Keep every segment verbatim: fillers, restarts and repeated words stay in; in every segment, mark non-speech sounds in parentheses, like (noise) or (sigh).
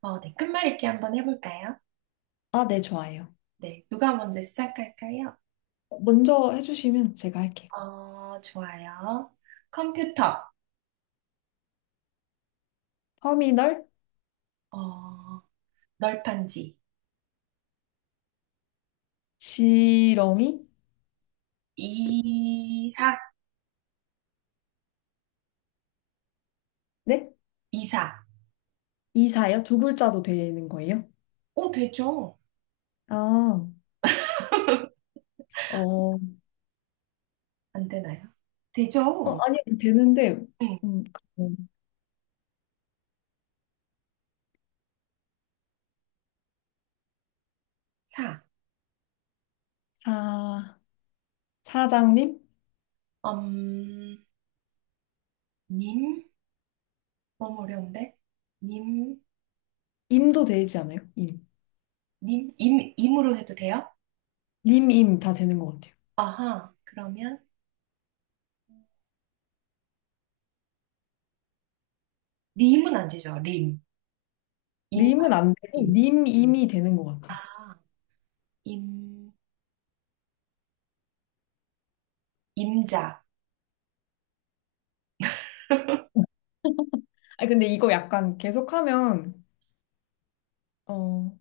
어, 네. 끝말잇기 한번 해볼까요? 아, 네, 좋아요. 네. 누가 먼저 시작할까요? 먼저 해주시면 제가 할게요. 어, 좋아요. 컴퓨터. 터미널, 어, 널판지. 지렁이, 이사. 네? 이사. 이사요? 두 글자도 되는 거예요? 오, 되죠? 아, (laughs) 어, 안 되나요? 어, 되죠? 아니, 되는데, 응. 음, 그 사. 사, 사장님? 음, 님? 너무 어려운데? 님, 임도 되지 않아요? 임. 님, 임, 임으로 해도 돼요? 님, 임 다 되는 것 같아요. 아하. 그러면, 림은 안 되죠. 림. 임, 말, 림은 안 되고, 임. 님, 임이 되는 것 같아요. 아, 임, 임자. (laughs) 아, 근데 이거 약간 계속하면, 어,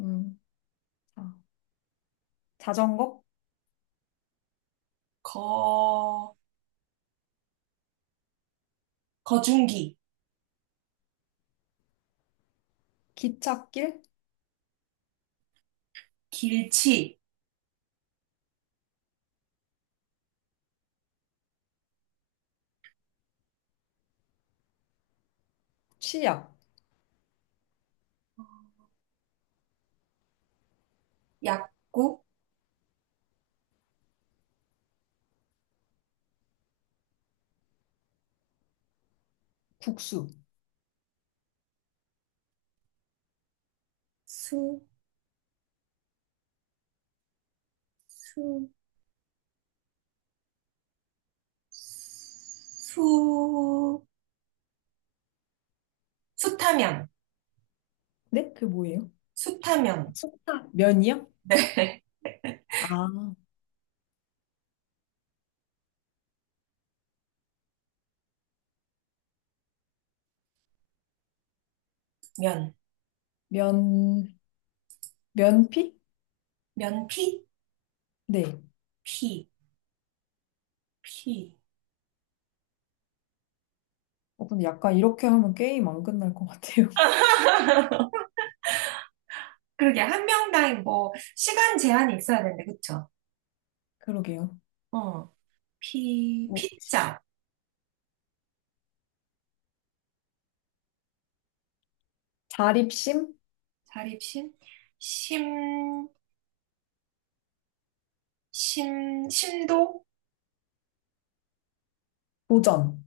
음, 아, 자전거, 거, 거중기, 기찻길, 길치, 치약, 약구, 국수. 수, 수, 수, 수타면, 네? 그게 뭐예요? 수타면, 속타 면이요? 네, (laughs) 아, 면, 면, 면피? 면피, 네. 피, 피. 어, 근데 약간 이렇게 하면 게임 안 끝날 것 같아요. (laughs) (laughs) 그러게, 한 명당 뭐, 시간 제한이 있어야 되는데, 그쵸? 그러게요. 어, 피, 뭐, 시- 피자, 자립심, 자립심, 심, 심, 심도, 도전,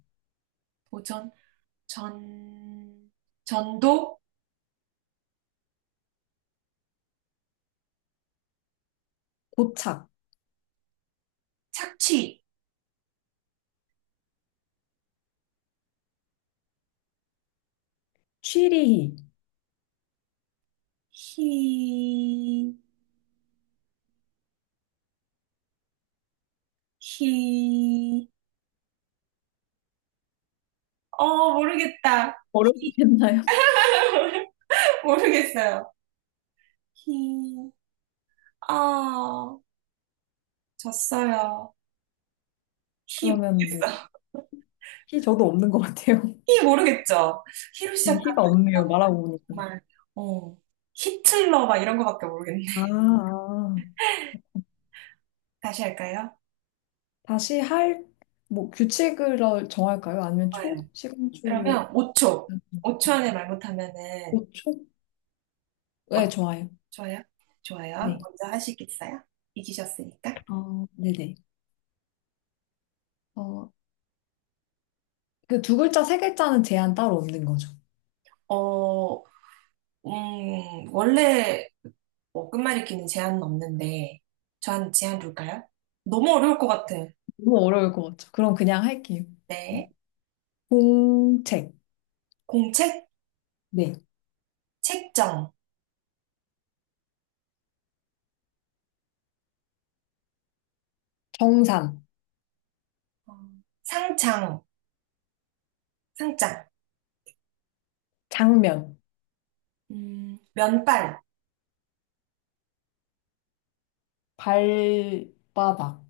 도전, 전, 전도, 도착, 착취. 취리히. 히, 히, 어, 모르겠다. 히, 어렵겠나요? (laughs) (laughs) 모르겠어요. 히, 아, 졌어요. 히 그러면 뭐, 모르겠어. 히 저도 없는 것 같아요. (laughs) 히 모르겠죠? 히로 네, 시작한 히가 없네요. 말하고 보니까. 정말, 어, 히틀러 막 이런 거밖에 모르겠네. 아, 아. 다시 할까요? 다시 할, 뭐, 규칙을 정할까요? 아니면 초? 좋아요. 시간 초를 그러면 오 초. 오 초 안에 말 못하면은, 오 초 어, 네, 좋아요. 좋아요? 좋아요. 네. 먼저 하시겠어요? 이기셨으니까. 어, 네네. 어, 그 두 글자, 세 글자는 제한 따로 없는 거죠. 어, 음, 원래 뭐 끝말잇기는 제한은 없는데 저한테 제한 둘까요? 너무 어려울 것 같아. 너무 어려울 것 같죠. 그럼 그냥 할게요. 네. 공책, 공책, 네. 책정, 정산 어, 상장, 상장, 장면, 음, 면발, 발바닥,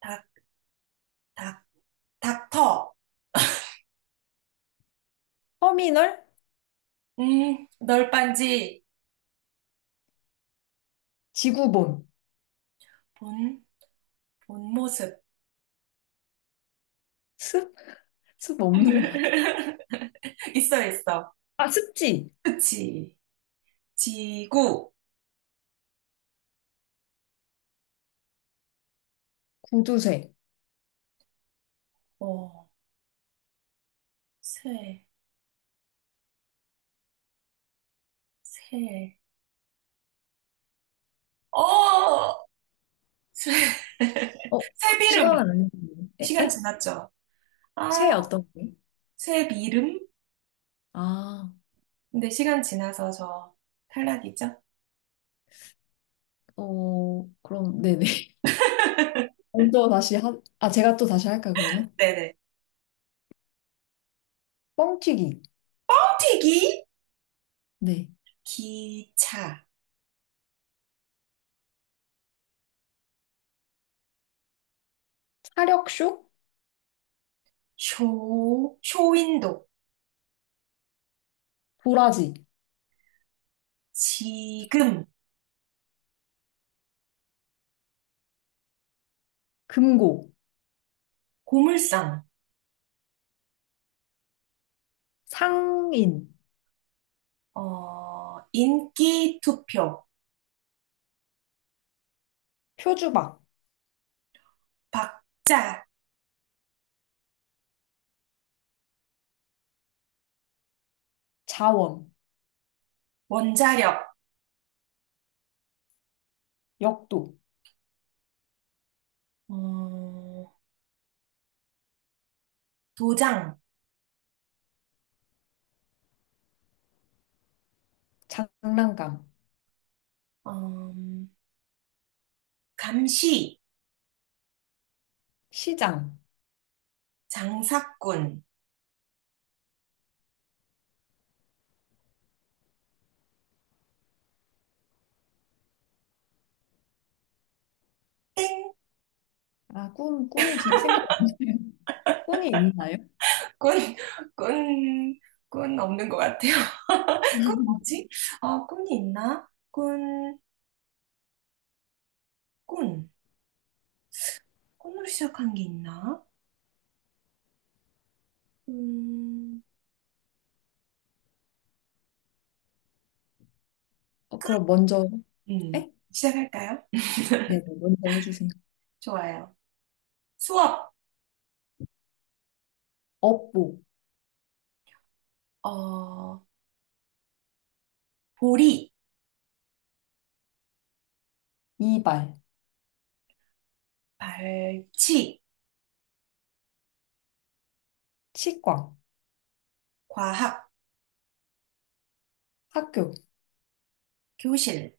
닥, 닥, 닥터, 터미널, 음, 널빤지, 지구본, 본, 본 모습. 습? 습 없는 것 같아. (laughs) 있어, 있어. 아, 습지, 그치. 지구, 구두쇠. 어, 새, 새, 어, 새, (laughs) 어, 새비름. 시간은 안 했는데. 에? 시간 에? 지났죠? 아. 쇠 어떤 게? 새 이름? 아, 근데 시간 지나서 저 탈락이죠? 어, 그럼, 네네. (laughs) 먼저 다시 하, 아, 제가 또 다시 할까요, 그러면? 네네. 뻥튀기, 튀기, 네. 기차, 사력쇼, 쇼, 쇼윈도, 도라지, 지금, 금고. 고물상, 상인, 어, 인기 투표, 표주박, 박자, 자원, 원자력, 역도, 어, 도장, 장난감, 어, 감시, 시장. 장사꾼, 땡, 아, 꿈, 꿈이 기- 생각이 안 나요. (laughs) 꿈이 있나요? 꾼, (laughs) 꾼, 꾼 없는 것 같아요. (laughs) 꾼 뭐지? 어, 꾼이 있나? 꾼, 꾼. 콩으로 시작한 게 있나? 음, 어, 그럼 먼저, 음, 에? 시작할까요? 네, 네, 먼저 해주세요. 좋아요. 수업, 업보, 어, 보리, 이발, 발치, 치과, 과학, 학교, 교실,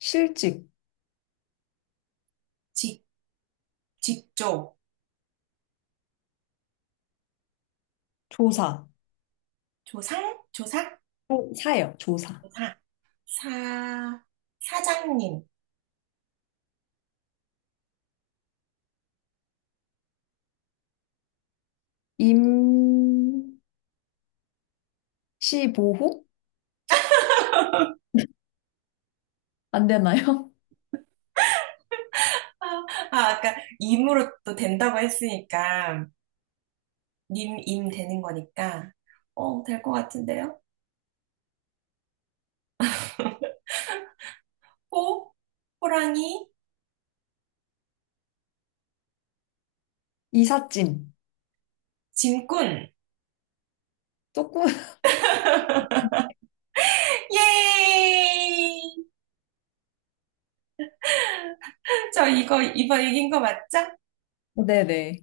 실직, 직, 직조, 조사, 조상, 조상 조- 사요, 조사. 조사, 사, 사장님. 임시보호? 안 되나요? (laughs) 아, 아, 아까 임으로 또 된다고 했으니까, 님, 임 되는 거니까, 어, 될 것 같은데요? 호, 호랑이, 이삿짐. 짐꾼. 조금, (laughs) (laughs) 예! 저 이거 이번 이긴 거 맞죠? 네네.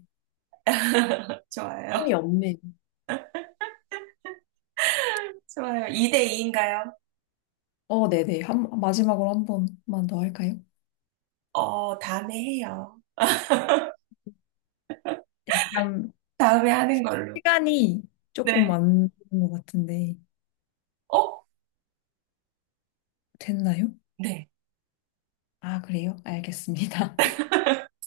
(laughs) 좋아요. 꿈이 없네. 요 좋아요. 이 대 이인가요? 어, 네네. 한, 마지막으로 한 번만 더 할까요? 어, 다음에 해요. 약간 다음에 하는 걸로. 시간이 조금 네. 안 되는 것 같은데 어? 됐나요? 네. 아, 그래요? 알겠습니다.